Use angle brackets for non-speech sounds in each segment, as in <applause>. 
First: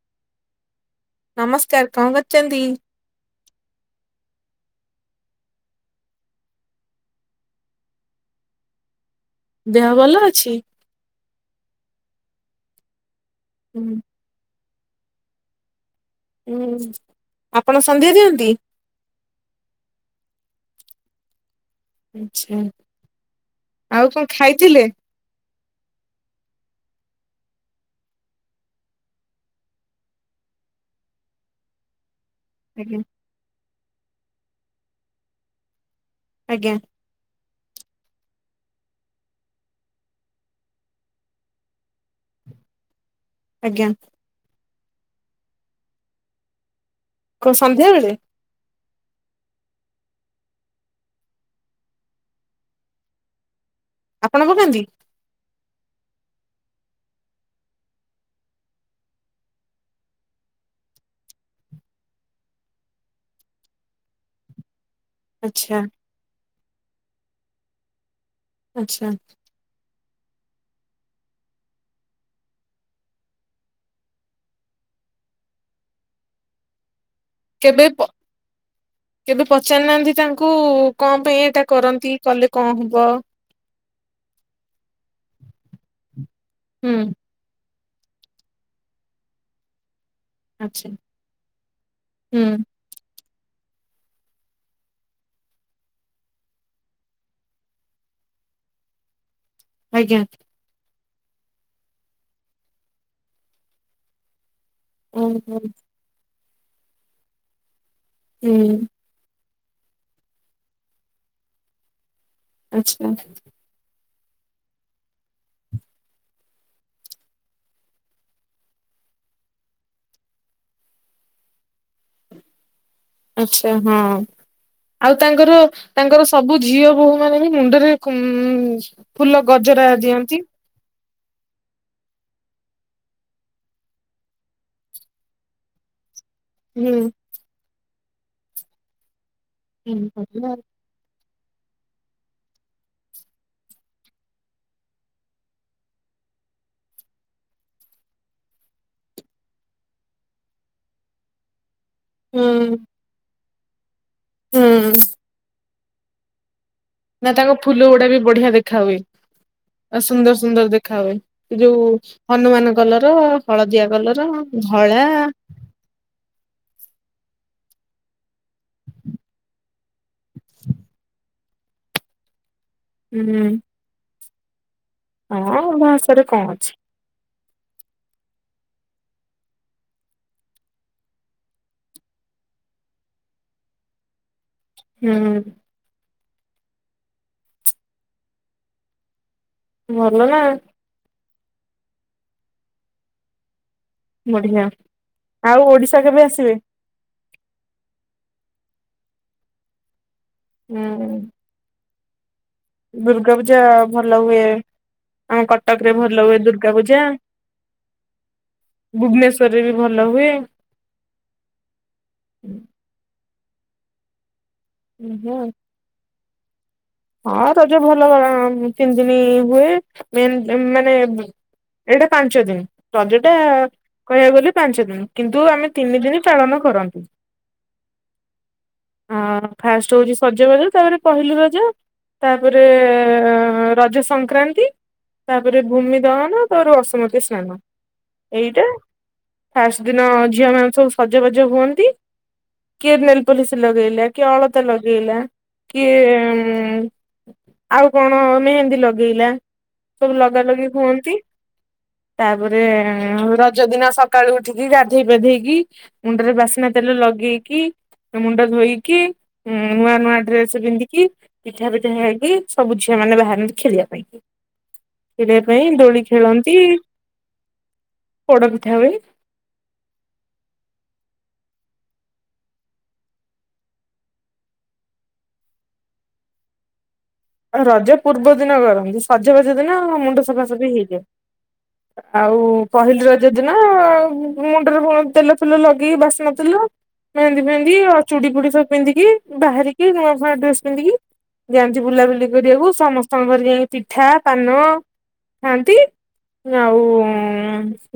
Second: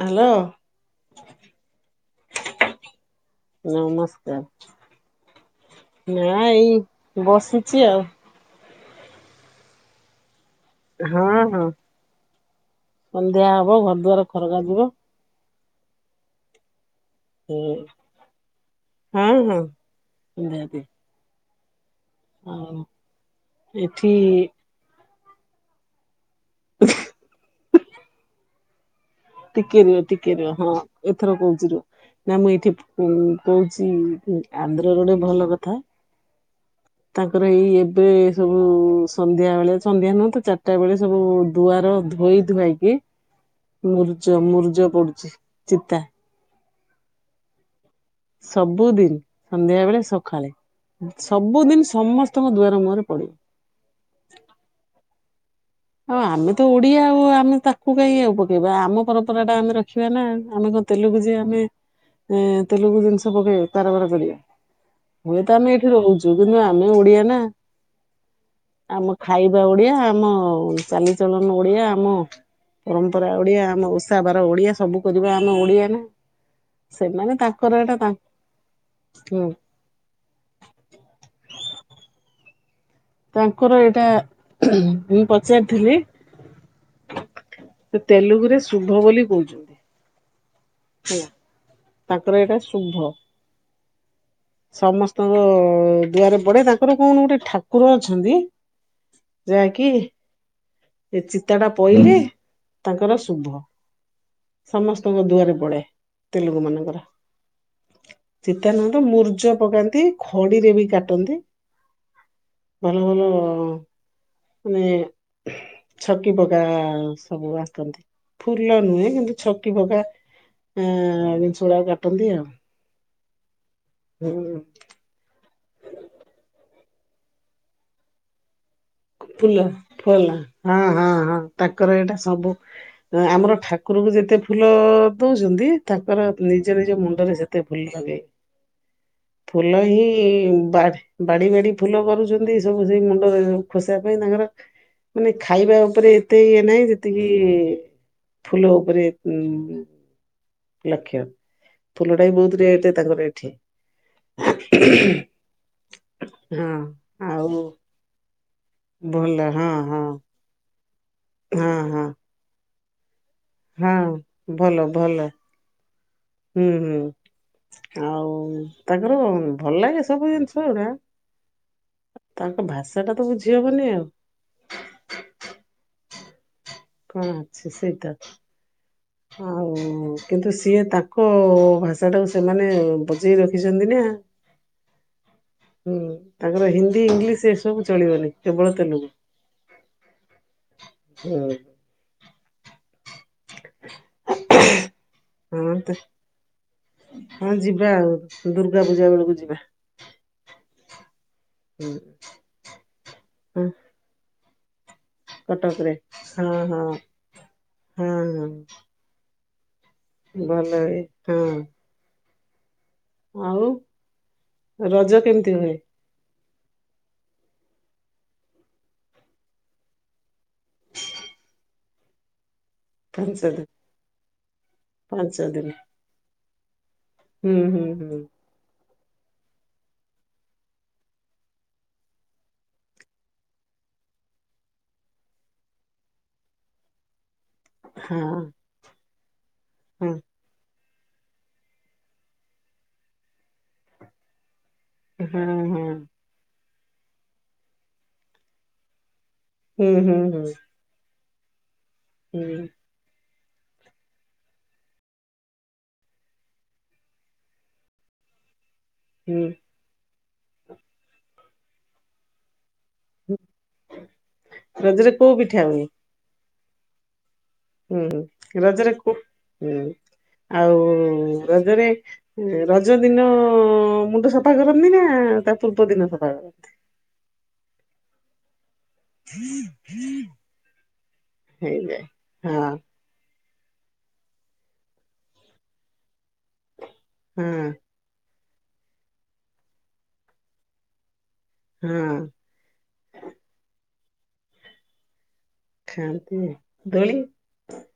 Hello. ନମସ୍କାର କଅଁ କରୁଚନ୍ତି? ନମସ୍କାର। ନା ଏଇ ବସିଚି ଆଉ। ଦେହ ଭଲ ଅଛି? ହଁ ହଁ ସନ୍ଧ୍ୟା ହବ ହୁଁ ଘର ଦୁଆର ଖରକା ଯିବ। ହୁଁ ଆପଣ ସନ୍ଧ୍ୟା ଦିଅନ୍ତି? ହଁ ହଁ ଦିଅନ୍ତି। ଆଛା ଏଠି ଆଉ କଣ ଖାଇଥିଲେ? ଟିକେ ରୁହ ଟିକେ ରୁହ ହଁ ଏଥର କହୁଛି ରୁହ ନା ମୁଁ ଏଇଠି ଆଜ୍ଞା ଉଁ କହୁଛି ଆନ୍ଧ୍ର ରୋଡ ଭଲ କଥା। ଆଜ୍ଞା ତାଙ୍କର ଏଇ ଏବେ ସବୁ ସନ୍ଧ୍ୟା ବେଳେ ସନ୍ଧ୍ୟା ନୁହଁ ତ ଚାରିଟା ବେଳେ ସବୁ ଦୁଆର ଧୋଇ ଧୁଆଇକି ଆଜ୍ଞା ମୁର୍ଜ ମୁରୁଜ ପଡୁଛି ଚିତା। କ ସନ୍ଧ୍ୟାବେଳେ? ସବୁଦିନି ସନ୍ଧ୍ୟା ବେଳେ ସକାଳେ। ସବୁଦିନି ସମସ୍ତଙ୍କ ଦୁଆର ମୁହରେ ପଡେ। ଆପଣ ପକାନ୍ତି? ହଁ ଆମେ ତ ଓଡିଆ ଆଉ ଆମେ ତାକୁ କାଇ ଆଉ ପକେଇବା ଆମ ପରମ୍ପରା ଟା ଆମେ ରଖିବା ନା ଆମେ କ ତେଲୁଗୁ ଯେ ଆମେ ତେଲୁଗୁ ଜିନିଷ ପକେଇ କାରବାର କରିବା। ହୁଏତ ଆମେ ଆଛା ଏଇଠି ରହୁଛୁ କିନ୍ତୁ ଆମେ ଓଡିଆ ନା ଆମ ଆଛା ଖାଇ ବା ଓଡିଆ ଆମ ଚାଲିଚଳନ ଓଡିଆ ଆମ ପରମ୍ପରା ଓଡିଆ ଆମ ଓଷା ବାର ଓଡିଆ ସବୁ କରିବା ଆମେ ଓଡିଆ ନା ସେମାନେ ତାଙ୍କର କେବେ ଏଇଟା ପ ତାଙ୍କ କେବେ ହୁଁ ପଚ ପଚାରିହାନ୍ତି ତାଙ୍କୁ କଣ ପାଇଁ ଏଇଟା କରନ୍ତି କଲେ କଣ ହବ? ତାଙ୍କର ଏଇଟା ଉହୁଁ--ମୁଁ ପଚାରିଥିଲି? ହୁଁ ତେଲୁଗୁ ରେ ଶୁଭ ବୋଲି କହୁଛନ୍ତି। ଆଚ୍ଛା। ହେଲା ତାଙ୍କର ଏଇଟା ଶୁଭ। ସମସ୍ତଙ୍କ ଦୁଆରେ ପଡେ ତାଙ୍କର କଣ ଗୋଟେ ଠାକୁର ଅଛନ୍ତି। ଯାହାକି ଆଜ୍ଞା ଏ ଚିତା ଟା ପଇଲେ ତାଙ୍କର ଶୁଭ। ସମସ୍ତଙ୍କ ଦୁଆରେ ଓହୋ ପଡେ ତେଲଗୁ ମାନଙ୍କର ଚିତ ହୁଁ ନହେଲେ ମୁରୁ ଚ ପକାନ୍ତି ଖଡିରେ ବି କାଟନ୍ତି। ଭଲ ଆଛା ଭଲ ମାନେ ହ୍ ଛକି ପକା ସବୁ ଆଙ୍କନ୍ତି ଫୁଲ ନୁହେଁ କିନ୍ତୁ ଛକି ପକା ଆଁ ବିଂଶ ଗୂରା କାଟନ୍ତି ଆଉ ଆଚ୍ଛା ହଁ ହୁଁ ଆଉ ତାଙ୍କର ତାଙ୍କର ସବୁ ଝିଅ ବୋହୂ ମାନେ ବି ମୁଣ୍ଡରେ ଉଁ ଫୁଲ ଗଜରା ଦିଅନ୍ତି। ହଁ ହଁ ହଁ ତାଙ୍କର ଏଇଟା ସବୁ ଆମର ଠାକୁରକୁ ଯେତେ ଫୁଲ ଦଉଛନ୍ତି। ତାଙ୍କର ନିଜ ହୁଁ ନିଜ ମୁଣ୍ଡରେ ସେତେ ଫୁଲ ଲାଗେ। ଫୁଲ ହିଁ ହୁଁ ବା ବାଡି ବାଡି ଫୁଲ କରୁଛନ୍ତି ସବୁ ସେଇ ମୁଣ୍ଡରେ ଖୋସିବା ପାଇଁ ତାଙ୍କର ମାନେ ଖାଇବା ଉପରେ ଏତେ ଇଏ ନାହିଁ ଯେତିକି ଫୁଲ ଉପ ଉପରେ ଉମ ଲକ୍ଷ୍ୟ ଫୁଲଟା ହିଁ ବହୁତ ହୁଁ ରେଟେ ତାଙ୍କର ଏଠି। ହଁ। ନା ଆଉ ତାଙ୍କ ଫୁଲ ଗୁଡା ବି ବଢିଆ ଦେଖା ହୁଏ। ଭଲ ହଁ ହଁ। ତ ସୁନ୍ଦର ଦେଖା ହୁଏ, ଏ ହଁ ଯୋଉ ହଁ ହନୁମାନ କଲର ହଳଦିଆ ହଁ କଲର, ଭଲ ଧଳା ଭଲ ହୁଁ, ହୁଁ ଆଉ ତାଙ୍କର ଭଲ ଲାଗେ ସବୁ ଜିନିଷ ଏକା ତାଙ୍କ ଭାଷା ଟା ତ ହୁଁ ବୁଝି ହବନି ଆଉ। ହଁ ଆଉ ଭାଷାରେ କଣ ଅଛି। କଣ ଅଛି ସେଇ ତ। ଆଉ କିନ୍ତୁ ସିଏ ତାଙ୍କ ଭାଷାଟାକୁ ସେମାନେ ବଜେଇ ରଖିଛନ୍ତି ନା। ନହନେ ହଁ, ତାଙ୍କର ହିନ୍ଦୀ ଇଂଲିଶ ଏସବୁ ଚଳିବନି କେବଳ ତେଲୁଗୁ। ଭଲ ନା। ହଁ। <unintelligible> ବଢିଆ, ଆଉ ହଁ ତ ଓଡିଶା କେବେ ଆସିବେ? ହଁ ଯିବା ଆଉ, ଦୁର୍ଗା ପୂଜା ବେଳକୁ ଯିବା। ନା କରନି। ହଁ। ଦୁର୍ଗା ପୂଜା ଭଲ ହୁଏ। ଆମ କଟକ କଟକରେ ରେ ଭଲ ହୁଏ ହଁ ଦୁର୍ଗା ହଁ ପୂଜା। ହଁ ହଁ ଭୁବନେଶ୍ଵରରେ ବି ଭଲ ହୁଏ। <unintelligible> ହଁ। ଆଉ ରଜ କେମିତି ହୁଏ? ହଁ ରଜ ଭଲ ତିନତିିନି ହୁଏ, ମେନ୍ ଏ ମାନେ ବୁ ଏଇଟା ପାଞ୍ଚ ଦିନ। ରଜ ଟା ପାଞ୍ଚ ଦିନ କହିବାକୁ ଗଲେ ପାଞ୍ଚ ଦିନ, ପାଞ୍ଚ କିନ୍ତୁ ଦିନ ଆମେ ତିନି ଦିନ ପାଳନ କରନ୍ତି। ହୁଁ, ହୁଁ, ହୁଁ। ଅ, ଫାଷ୍ଟ ହଉଛି ସଜବାଜ ତାପରେ ପହିଲି ରଜ ତାପରେ ରଜ ସଂକ୍ରାନ୍ତି। ତାପରେ ଭୂମି ଦହନ, ତାର ରସୁମତି ସ୍ନାନ। ହଁ ଏଇଟା ଫାଷ୍ଟ ଦିନ ହଁ ଝିଅ ମାନ ସବୁ ସଜବାଜ ହୁଅନ୍ତି, କିଏ ନେଲ ପଲିସ୍ ଲଗେଇଲା କିଏ ଅଳ ତା ଲଗେଇଲା, ହଁ ହଁ କିଏ ଉଁ, ଆଉ କଣ ମେହେନ୍ଦୀ ଲଗେଇଲା। ହୁଁ ସବୁ ହୁଁ ହୁଁ ଲଗା ଲଗି ହୁଅନ୍ତି, ହୁଁ ତାପରେ ଏଁ, ଆଉ ରଜ ଦିନ ସକାଳୁ ଉଠିକି ଗାଧେଇ ପାଧେଇକି। ମୁଣ୍ଡରେ ବାସ୍ନା ତେଲ ଲଗେଇକି ଓ ମୁଣ୍ଡ ଧୋଇକି ଏଁ, ହୁଁ ନୂଆ ନୂଆ ଡ୍ରେସ୍ ପିନ୍ଧିକି ପିଠା ପିଠା ଖାଇକି ସବୁ ଝିଅ ମାନେ ବାହାରନ୍ତି ଖେଳିବା ପାଇଁ କି, ରଜରେ କୋଉ ଖେଳିବା ପିଠା ପାଇଁ ହୁଏ? ଦୋଳି ଖେଳନ୍ତି। ହୁଁ, ପୋଡ ପିଠା ରଜରେ ହୁଏ କୋ- ହୁଁ, ଆଉ ରଜରେ ଏ ରଜ ଦିନ ମୁଣ୍ଡ ସଫା କରନ୍ତି ନା ତା ପୂର୍ବ ଦିନ ସଫା କରନ୍ତି? ଆହା ରଜ ପୂର୍ବ ଦିନ କରନ୍ତି। ସଜବାଜ ଦିନ ମୁଣ୍ଡ ସଫାସଫି ହେଇଯାଏ। ହେଇଯାଏ। ଆଉ ହଁ ପହିଲି ର ଜ ଦିିନ ମୁ-ମୁଣ୍ଡରେ ବ-ତେଲ ଫେଲ ଲଗେଇକି ବାସନ ତେଲ, ମେହେନ୍ଦି ହଁ ଫେହେନ୍ଦି ଓ ଚୁଡି ଫୁଡି ସବ ପିନ୍ଧିକି ବାହାରିକି ନୂଆ ନୂଆ ଡ୍ରେସ୍ ପିନ୍ଧିକି ଯାଆନ୍ତି ହଁ ବୁଲାବୁଲି କରିବାକୁ ସମସ୍ତଙ୍କ ଘରେ ଯାଇକି ପିଠା, ପାନ ଖାଆନ୍ତି, ଖାଆନ୍ତି ଆଉ ଉଁ, ଦୋଳି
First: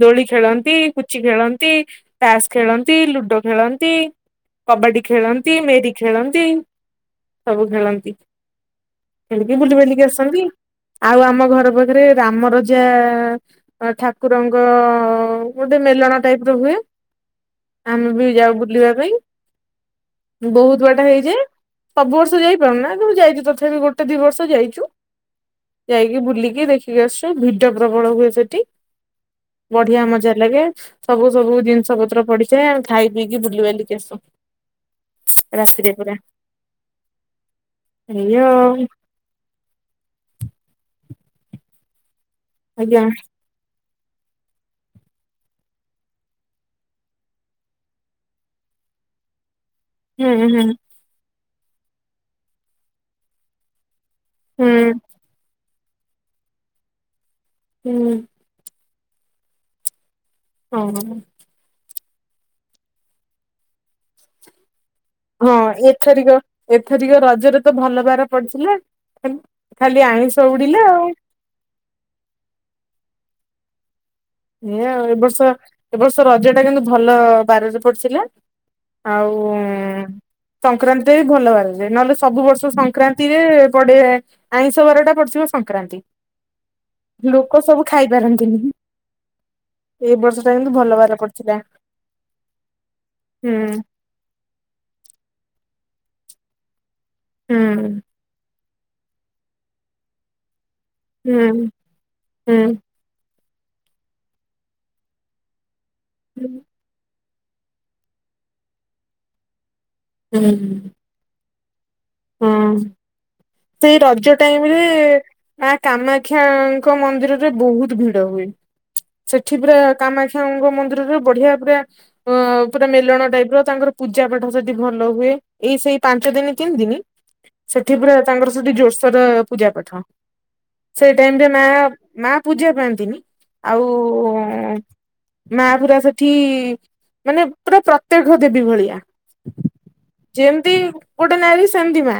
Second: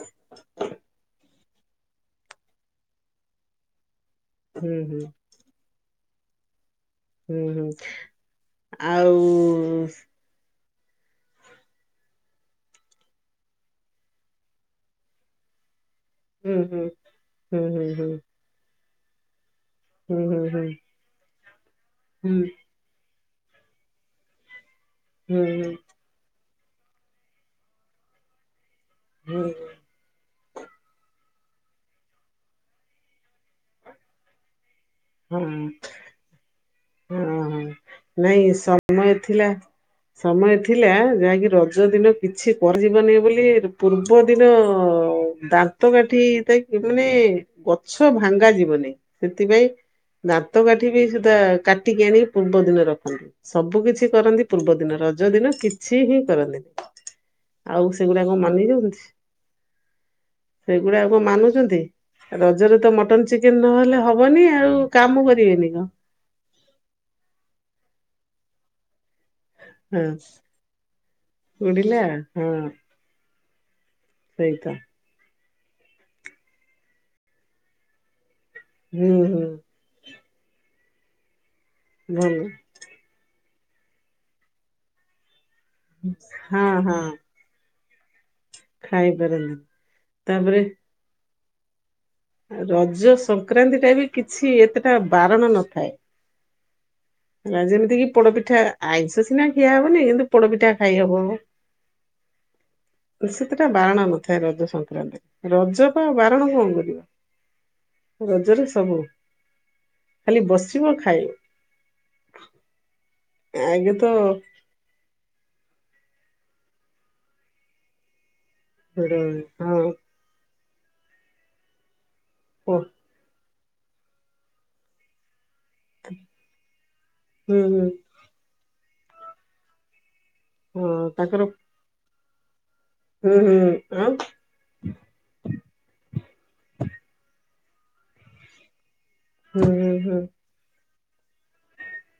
ଦୋଳି ଖେଳନ୍ତି, ପୁଚି ଖେଳନ୍ତି, ତାସ୍ ଖେଳନ୍ତି, ଲୁଡୋ ଖେଳନ୍ତି। ହୁଁ ହୁଁ କବାଡି ଖେଳନ୍ତି, ମେରି ଖେଳନ୍ତି। ହୁଁ ସବୁ ହୁଁ। ଖେଳନ୍ତି ଆଉ ଖେଳିକି ବୁଲି ବାଲିକି ଆସନ୍ତି ଆଉ ଆମ ଘର ପାଖରେ ରାମ ରଜା ଠାକୁରଙ୍କ ଗୋଟେ ମେଲଣ ଟାଇପର ହୁଁ ହୁଏ ହୁଁ ହୁଁ ହୁଁ ଆମେ ହୁଁ ବି ଯାଉ ବୁଲିବା ପାଇଁ। ହୁଁ ହୁଁ ବହୁତ ବାଟ ହେଇଯାଏ ସବୁ ହୁଁ ବର୍ଷ ହୁଁ ଯାଇପାରୁ ନା ତୁ ଯାଇଛୁ ଥର ବି ଗୋଟେ ଦି ବର୍ଷ ଯାଇଚୁ। ହୁଁ ହୁଁ। ଯାଇକି ବୁଲିକି ଦେଖିକି ଆସୁ ଭିଡ ପ୍ରବଳ ହୁଏ ସେଠି। ହୁଁ। ବଢିଆ ମଜା ଲାଗେ ସବୁ ସବୁ ଜିନିଷ ପତ୍ର ପଡିିଥାଏ ଆମେ ଖାଇ ପିଇକି ବୁଲିିବାଲିକି ଆସୁ। ହଁ ରାତିରେ ପୁରା ହଁ ହଁ ଏଇ ନାଇଁ ଆଉ ସମୟ ଥିଲା ସମୟ ଥିଲା ଯାହାକି ରଜ ଦିନ କିଛି ଆଜ୍ଞା କରିଯିବନି ବୋଲି ପୂର୍ବ ଦିନ ଦାନ୍ତ କାଠି ତାକି ମାନେ ଗଛ ଭାଙ୍ଗା ଯିବନେଇ ସେଥିପାଇଁ ହୁଁ ଦାନ୍ତ ହୁଁ କାଠି ବି ସୁଧା କାଟିକି ଆଣିକି ପୂର୍ବ ଦିନ ରଖନ୍ତି ସବୁ କିଛି କରନ୍ତି ହୁଁ ପୂର୍ବ ଦିନ ରଜ ଦିନ କିଛି ହିଁ କରନ୍ତିନି ଆଉ ହୁଁ ସେଗୁଡାକ ମନେ ରହୁଚି। ସେଗୁଡା ଆଉ ହଁ କଣ ମାନୁଛନ୍ତି ରଜରେ ତ ମଟନ ଚିକେନ ନହେଲେ ହବନି ଆଉ। କାମ ହଁ କରିବେନି କଣ? ଏଥରିକ ଏଥରିକ ରଜରେ ତ ଭଲ ବାର ପଡିଥିଲା। ଖାଲି ଆଇଁଷ ଉଡିଲା ଆଉ। ଉଡିଲା ହଁ। ସେଇ ତ ଏଇଆ ଆଉ ଏ ବର୍ଷ ଏ ବର୍ଷ ରଜ ଟା କିନ୍ତୁ ଭଲ ବାରରେ ପଡିଥିଲା। ହୁଁ ଆଉ ହୁଁ ସଂକ୍ରାନ୍ତିଟା ବି ଭଲ ବାରରେ ନହେଲେ ଭଲ ସବୁ ବର୍ଷ ସଂ ସଂକ୍ରାନ୍ତି ରେ ପଡେ ଆଇଁଷ ବାରଟା ପଡିଥିବ ସଂକ୍ରାନ୍ତି ହଁ ହଁ। ଲୋକ ସବୁ ଖାଇପାରନ୍ତିନି ହି। ଖାଇପାରନ୍ତିନି। ଏଇ ବର୍ଷ ଟା ତାପରେ କିନ୍ତୁ ଭଲ ବାର ପଡିଥିଲା। ରଜ ହୁଁ ସଂକ୍ରାନ୍ତି ଟା ବି କିଛି ଏତେଟା ବାରଣ ନଥାଏ। ହୁଁ ହେଲା ଯେମିତି କିି ପୋଡପିଠା ଆଇଁଷ ସିନା ଖିଆ ହବନି କିନ୍ତୁ ପୋଡପିଠା ଖାଇହବ। ହୁଁ ହୁଁ। ସେତଟା ବାରଣ ନଥାଏ ରଜ ସଂକ୍ରାନ୍ତିରେ ରଜପା ଆଉ ବାରଣ ହୁଁ କଣ କରିବ। ରଜରେ ସବୁ ଖାଲି ବସିବ ଖାଇବ। ହଁ ଆଗେ ସେଇ ତ ରଜଟା ରେ ମା କାମାକ୍ଷାଙ୍କ ମନ୍ଦିରରେ ବହୁତ ଭିଡ ହୁଏ। ସେଠିପୁରା ହଁ କାମାଖି ଙ୍ଗ ମନ୍ଦିରରେ ବଢିଆ ପୁରା ଅ ହୁଁ ପୁରା ମେଲଣ ଟାଇପ ର ତାଙ୍କର ପୂଜାପାଠ ସେଠି ଭଲ ହୁଏ ଏଇ ସେଇ ପାଞ୍ଚ ଦିନି ତିନି ଦିନି ହୁଁ ସେଠି ପୁରା ତାଙ୍କର ସେଠି ଜୋରସୋର ପୂଜା ପାଠ ହଁ ସେଇ ଟାଇମ ତାଙ୍କର ରେ ମା ମା ପୂଜା ପାଆନ୍ତି ନ୍ତିନି ହୁଁ ହୁଁ ଆଉ ଉ ମା ପୁରା ସେଠି ମାନେ ପୁରା ପ୍ରତ୍ୟକ ଦେବି ଭଳିଆ। ହୁଁ। ହୁଁ ଯେମତି ଗୋଟେ ନାଇଁକି ସେମିତି ମା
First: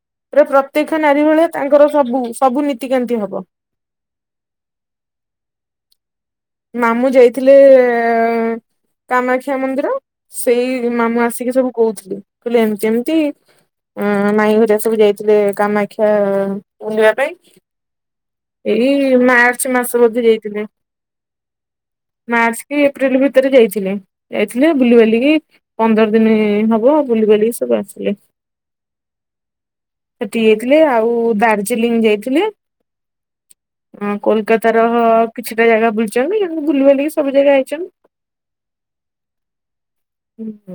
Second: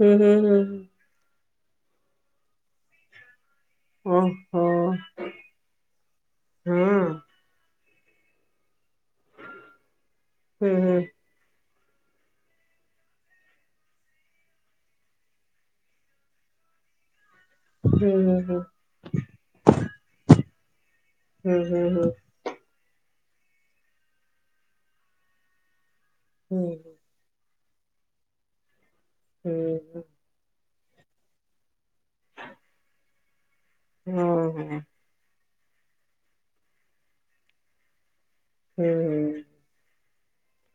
ହୁଁ ହୁଁ ହୁଁ ହୁଁ ପ୍ରତ୍ୟକ୍ଷ ନାରୀ ଭଳିଆ ତାଙ୍କର ସବୁ ସବୁ ନୀତିକାନ୍ତି ହବ। ଓ ହୋ। ହଁ ମାମୁଁ ଯାଇଥିଲେ ଏ ଏ, କାମାକ୍ଷା ମନ୍ଦିର। ହୁଁ ସେଇ ହୁଁ ମାମୁଁ ଆସିକି ସବୁ କହୁଥିଲେ, କହିଲେ ଏମତି ଏମିତି। ଅଁ, ମାଇଁ ଘରିଆ ସବୁ ଯାଇଥିଲେ, କାମାକ୍ଷା ବୁଲିବା ପାଇଁ। ବୁଲିବା ଏଇ ଇ, ମାର୍ଚ୍ଚ ମାସ ବୋଧେ ଯାଇଥିଲେ। ହୁଁ ହୁଁ ହୁଁ। ମାର୍ଚ୍ଚ କି ଏପ୍ରିଲ ଭିତରେ ଯାଇଥିଲେ, ଯାଇଥିଲେ, ବୁଲିିବାଲିିକି ପନ୍ଦର ଦିନି ହବ ଅ ବୁଲି ବାଲିକି ସବୁ ଆସିଲେ, ସେଟି ଥିଲେ, ଆଉ ଦାର୍ଜିଲିଂ ଯାଇଥିଲେ, କୋଲକତାର କିଛିଟା ଜାଗା ବୁଲିଚନ୍ତି, କିନ୍ତୁ ବୁଲିବାଲିକି ସବୁ ଜାଗା ଆଇଚନ୍ତି। ହୁଁ ହୁଁ। <unintelligible>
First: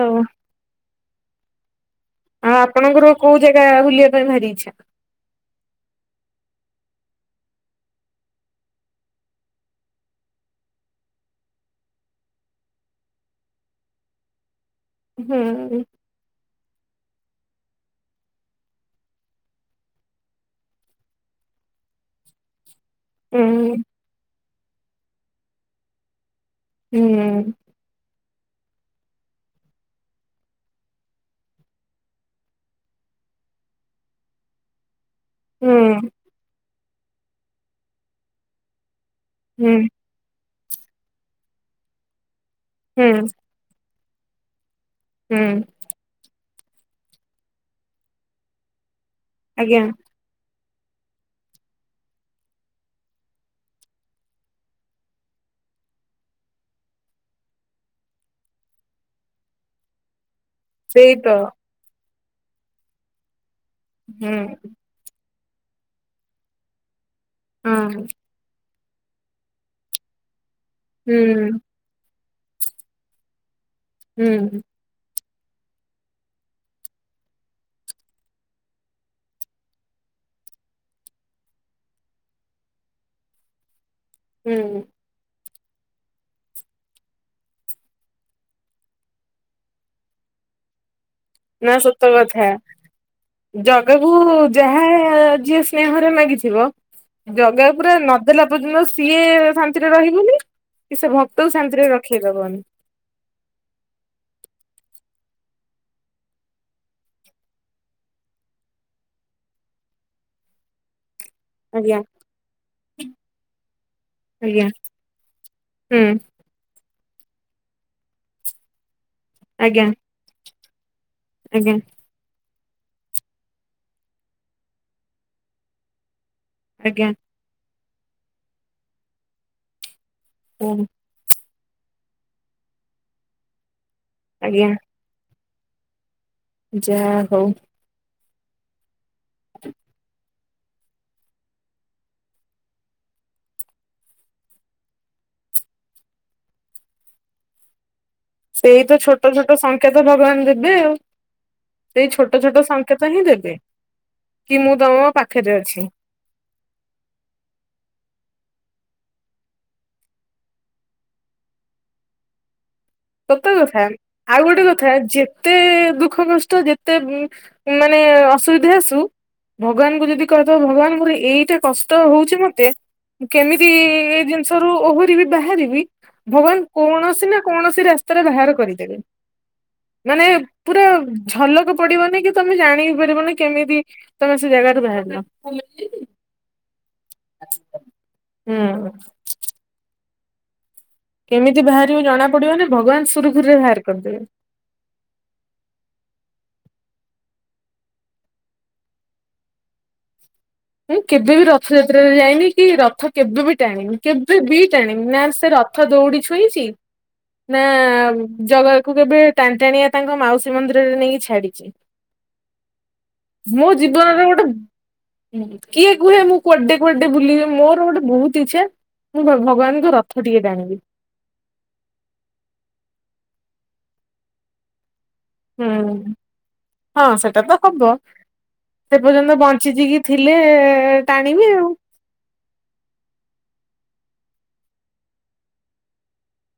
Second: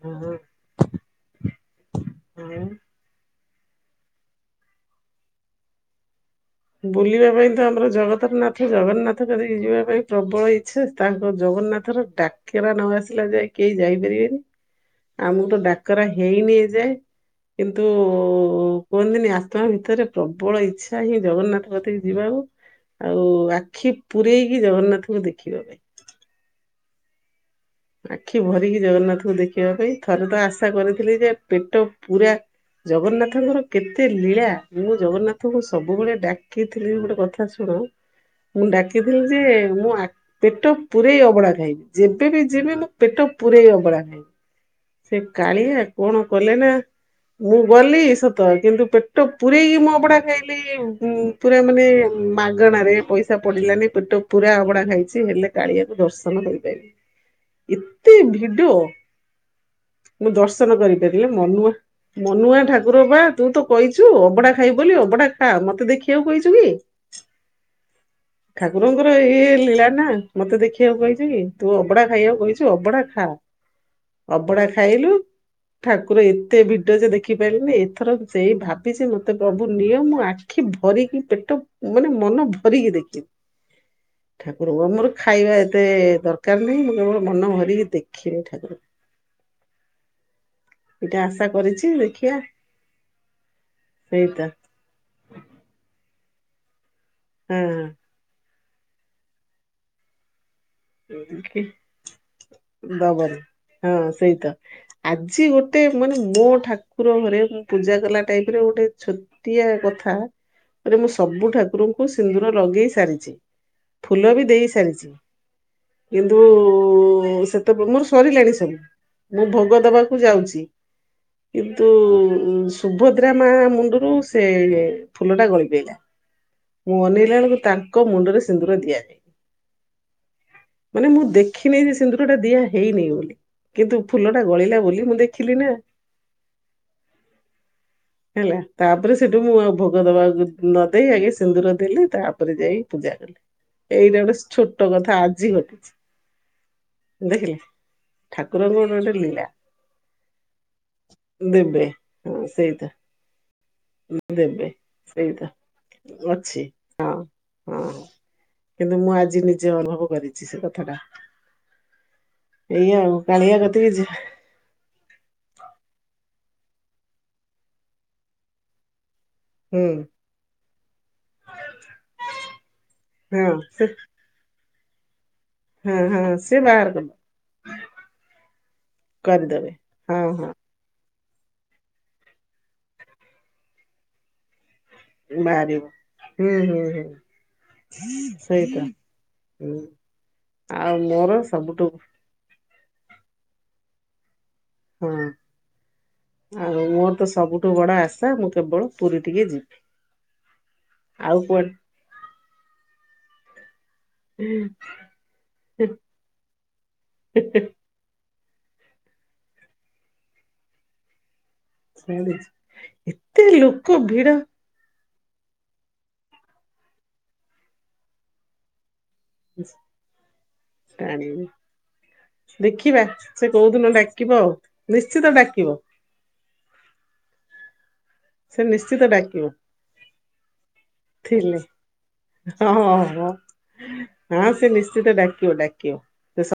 ଆଉ ଆପଣଙ୍କର କୋଉ ଜାଗା ବୁଲିବା ପାଇଁ ଭାରି ଇଛା? ବୁଲିବା ପାଇଁ ତ ଆମର ଜଗତରନାଥ ଜଗନ୍ନାଥ କତିକି ଯିବା ପାଇଁ ପ୍ରବଳ ଇଛା, ତାଙ୍କ ଜଗନ୍ନାଥ ର ଡାକରା ନ ଆସିଲା ଯାଏ କେହି ଯାଇପାରିବେନି, ଆଉ ମୁଁ ତ ହୁଁ ଡାକରା ହେଇନି ଏ ଯାଏ। କିନ୍ତୁ କୁହନ୍ତିନି, ଆତ୍ମା ଭିତରେ ପ୍ରବଳ ଇଛା ହିଁ ଜଗନ୍ନାଥ କତିକି ଯିବାକୁ, ଆଉ ହୁଁ ଆଖି ପୂରେଇକି ଜଗନ୍ନାଥଙ୍କୁ ଦେଖିବା ପାଇଁ। ହୁଁ ଉଁ। ଆଖି ଭରିକି ଜଗନ୍ନାଥଙ୍କୁ ଦେଖିବା ପାଇଁ, ଥରେ ତ ଆଶା କରିଥିଲି ଯେ, ପେଟ ପୁରା ଜଗନ୍ନାଥଙ୍କର କେତେ ଲୀଳା, ମୁଁ ଜଗନ୍ନାଥ ତ, ମୁଁ ହୁଁ ସବୁବେଳେ ଡାକିଥିଲି ଗୋଟେ କଥା ଶୁଣ, ମୁଁ ଡାକିଥିଲି ଯେ, ହୁଁ ମୁଁ ଆ ପେଟ ପୂରେଇ ଅବଡା ଖାଇବି, ଯେବେ ବି ଯିବି ମୁଁ, ପେଟ ହୁଁ ପୁରେଇ ଅବଡା ଖାଇବି। ସେ ହୁଁ କାଳିଆ କଣ କଲେ ନା, ମୁଁ ଗଲି ସତ, କିନ୍ତୁ ପେ ପେଟ ପୁରେଇକି ଆଜ୍ଞା ମୁଁ ଅବଡା ଖାଇ ମୁଁ କହିଲି, ପୁରା ମାନେ, ମାଗଣାରେ ପଇସା ପଡ଼ିଲାନି, ପେଟ ପୁରା ଅଭଡ଼ା ଖାଇଛି, ହେଲେ କାଳିଆକୁ ଦର୍ଶନ କରିପାରିବି, ଏତେ ଭିଡ ମୁଁ ଦର୍ଶନ ସେଇ କରିପାରିଲି, ତ ମନୁଆ, ମନୁଆ ଠାକୁର ପା। ତୁ ତ କଇଚୁ, ହୁଁ ଅବଡା ଖାଇବୁ ବୋଲି, ଅବଡା ଖା, ମତେ ଦେଖିବାକୁ କହିଚୁ କି? ହଁ ଅଁ। ଠାକୁରଙ୍କର ଇଏ ଲୀଳା ନା, ମତେ ଦେଖିବାକୁ କଇଚୁ କି? ହୁଁ <unintelligible> ଅବଡା ଖାଇବାକୁ କହିଚୁ, ଅବଡା ଖା, ହୁଁ ଅବଡା ଖାଇଲୁ ଠାକୁର ଏତେ ଭିଡ ଯେ, ଦେଖିପାଇଲିନି, ଏଥର ସେଇ ଭାବିଚି, ମତେ ପ୍ରଭୁ ନିଅ, ମୁଁ ଆ ଆଖି ଭରିକି, ପେଟ, ମାନେ ମନ ଭରିକି ଦେଖିବି। <inaudible> ଠାକୁରଙ୍କୁ, ମୋର ଖାଇବା ଏତେ ଦରକାର ନାହିଁ, ମୁଁ କେବଳ ମନ ଭରିକି ଦେଖିବି ଠାକୁର। ଏଟା ଆଶା ନା କରିଛି ସତ ଦେଖିବା କଥା, ଜଗାକୁ ସେଇଟା ଯାହା ଆ, ଯିଏ ସ୍ନେହରେ ମାଗିଥିବ, ଜଗା ପୁରା ନଦ୍ ନଦେଲା ପର୍ଯ୍ୟନ୍ତ, ସିଏ ଶାନ୍ତିରେ ରହିବନି। କି ସେ ଭକ୍ତକୁ ଡ଼ରିକି ଶାନ୍ତିରେ ରଖେଇଦବନି ଦବନି, ହଁ ସେଇତ। ଆଜି ଗୋଟେ ମାନେ, ମୋ ଠାକୁର ଘରେ ମୁଁ ପୂଜା କଲା ଟାଇମ ରେ, ଗୋଟେ ଛୋ ଟିଆ କଥା, ମାନେ ମୁଁ ସବୁଠ ଆଜ୍ଞା ଠାକୁରଙ୍କୁ ସିନ୍ଦୁର ଲଗେଇ ସାରିଚି, ଫୁଲ ବି ଆଜ୍ଞା ଦେଇ ସାରିଚି ହୁଁ ଉଁ। ତୁ ସେତେବେ ମୋର ସରିଲାଣି ସବୁ ମୁଁ ଭୋଗ ଆଜ୍ଞା ଦବାକ କୁ ଯାଉଛି ଆଜ୍ଞା କିନ୍ତୁ ଉ ସୁଭଦ୍ରା ମା ମୁଣ୍ଡରୁ ସେ ଫୁଲଟା ଗଳି ପଇଲା। ମୁଁ ଆଜ୍ଞା ଅନେଇଲାଳକୁ ତାଙ୍କ ମୁଣ୍ଡରେ ସିନ୍ଦୁର ଦିଆଯାଇନି। ହୁଁ। ମାନେ ମୁଁ ଦେଖିନି ଯେ ସିନ୍ଦୁର ଟା ଦିଆ ହେଇନି ବୋଲି କିନ୍ତୁ ଫୁଲଟା ଆଜ୍ଞା ଗଳିଲା ବୋଲି ମୁଁ ଦେଖିଲି ନା। ଯାହା ହଉ। ହେଲା ତାପରେ ସେଠୁ ମୁଁ ଆଉ ଭୋଗ ଦବାକୁ ନ ଦେଇ ଆଗେ ସିନ୍ଦୁର ଦେଲି ତାପରେ ଯାଇ ପୂଜା କଲି। ଏଇଟା ଗୋଟେ ଛୋଟ କଥା ଆଜି ଘଟିଛି ଦେଖିଲେ? ଠାକୁରଙ୍କ ସେଇ ଗୋଟେ ତ ଗୋଟେ ଛୋଟ ଲୀଳା। ଛୋଟ ସଂକେତ ଭଗବାନ ଦେବେ ଆଉ। ଦେବେ ସେଇ ହଁ ଛୋଟ ଛୋଟ ସେଇତ ସଂଙ୍କେତ ହିଁ ଦେବେ କି ଦେବେ ମୁଁ ତମ ସେଇତ ପାଖେରେ ଅଛି। ଅଛି ହଁ। ହଁ କିନ୍ତୁ ମୁଁ ଆଜି ନିଜେ ଅନୁଭବ କରିଛି ସେ କଥାଟା। ଏଇଆ ଆଉ। ସତ କାଳିଆ କଥା କତିକି ଯା ଆଉ ଗୋଟେ କ ଥା ଯେତେ ଦୁଃଖ କଷ୍ଟ ଯେତେ ମାନେ ଅସୁବିଧା ଆସୁ ହୁଁ। ଭଗବାନଙ୍କୁ ଯଦି କହିଦବ ଭଗବାନ ମୋର ଏଇଟା କଷ୍ଟ ହଉଛି ମତେ ହଁ କେମିତି ସେ ଇ ଏ ରୁ ଓହରି ବିି ବାହାରିବି ହଁ ହଁ ସେ ଭଗବାନ ବାହାର କର କୌଣସି ନା କୌଣସି ରାସ୍ତାରେ ବାହାର କରିଦେଲେ କରିଦେବେ ହଁ ମାନେ ହଁ ପୁରା ଝଲକ ପଡିବନି କି ତମେ ଜାଣି ବି ପାରିବନି କେମିତି ତମେ ସେ ଜାଗାରୁ ବାହା ବାହାରିବ ହୁଁ ହୁଁ ହୁଁ ସେଇଟା ହୁଁ ହୁଁ। ଆଉ ମ କେମିତି ବାହାରିବ ଜଣା ପଡିବନି ଭଗବାନ ସୁରୁଖୁରୁରେ ବାହାର କରିଦେବେ। ହଁ। ଆଉ ମୋର ତ ସବୁଠୁ ବଡ ଆଶା ମୁଁ କେବଳ ପୁରୀ ଟିକେ ଯିବି। ମୁଁ କେବେ ଆଉ ବି ରଥଯାତ୍ରାରେ ଯାଇନି କି ରଥ କେବେ ବି ଟାଣିନି। କେବେ ବିିଟାଣିନି ନା ସେ ରଥ ଦୌଡି ଛୁଇଁଛି ନା ଜଗ ତାକୁ କେବେ ଟାଣି ଟାଣିକା ତାଙ୍କ ମାଉସୀ ମନ୍ଦିରରେ ନେଇକି ଛାଡିଛି। ଏତେ ଲୋକ ଭିଡ ହୁଁ କିଏ କୁହେ ମୁଁ କୁଆଡେ କୁଆଡେ ବୁଲିବି ମୋର ଗୋଟେ ବହୁତ ଇଚ୍ଛା ମୁଁ ଭଗବାନଙ୍କ ରଥ ଟିକେ ଟାଣିବି। ଦେଖିବା ସେ କୋଉଦିନ ଡାକିବ ଆଉ। ନିଶ୍ଚିତ ଡାକ ହୁଁ ହୁଁ ହଁ ସେଟାତ କବ। ସେ ନିଶ୍ଚିତ ପର୍ଯ୍ୟନ୍ତ ଡାକିବ ବଞ୍ଚିଜିକିି ଥିଲେ ଟାଣିବି ଥିଲେ ଆଉ। ହଁ ହଁ ହଁ ହଁ ସେ ନିଶ୍ଚିତ ଡାକିବ ଡାକିବ।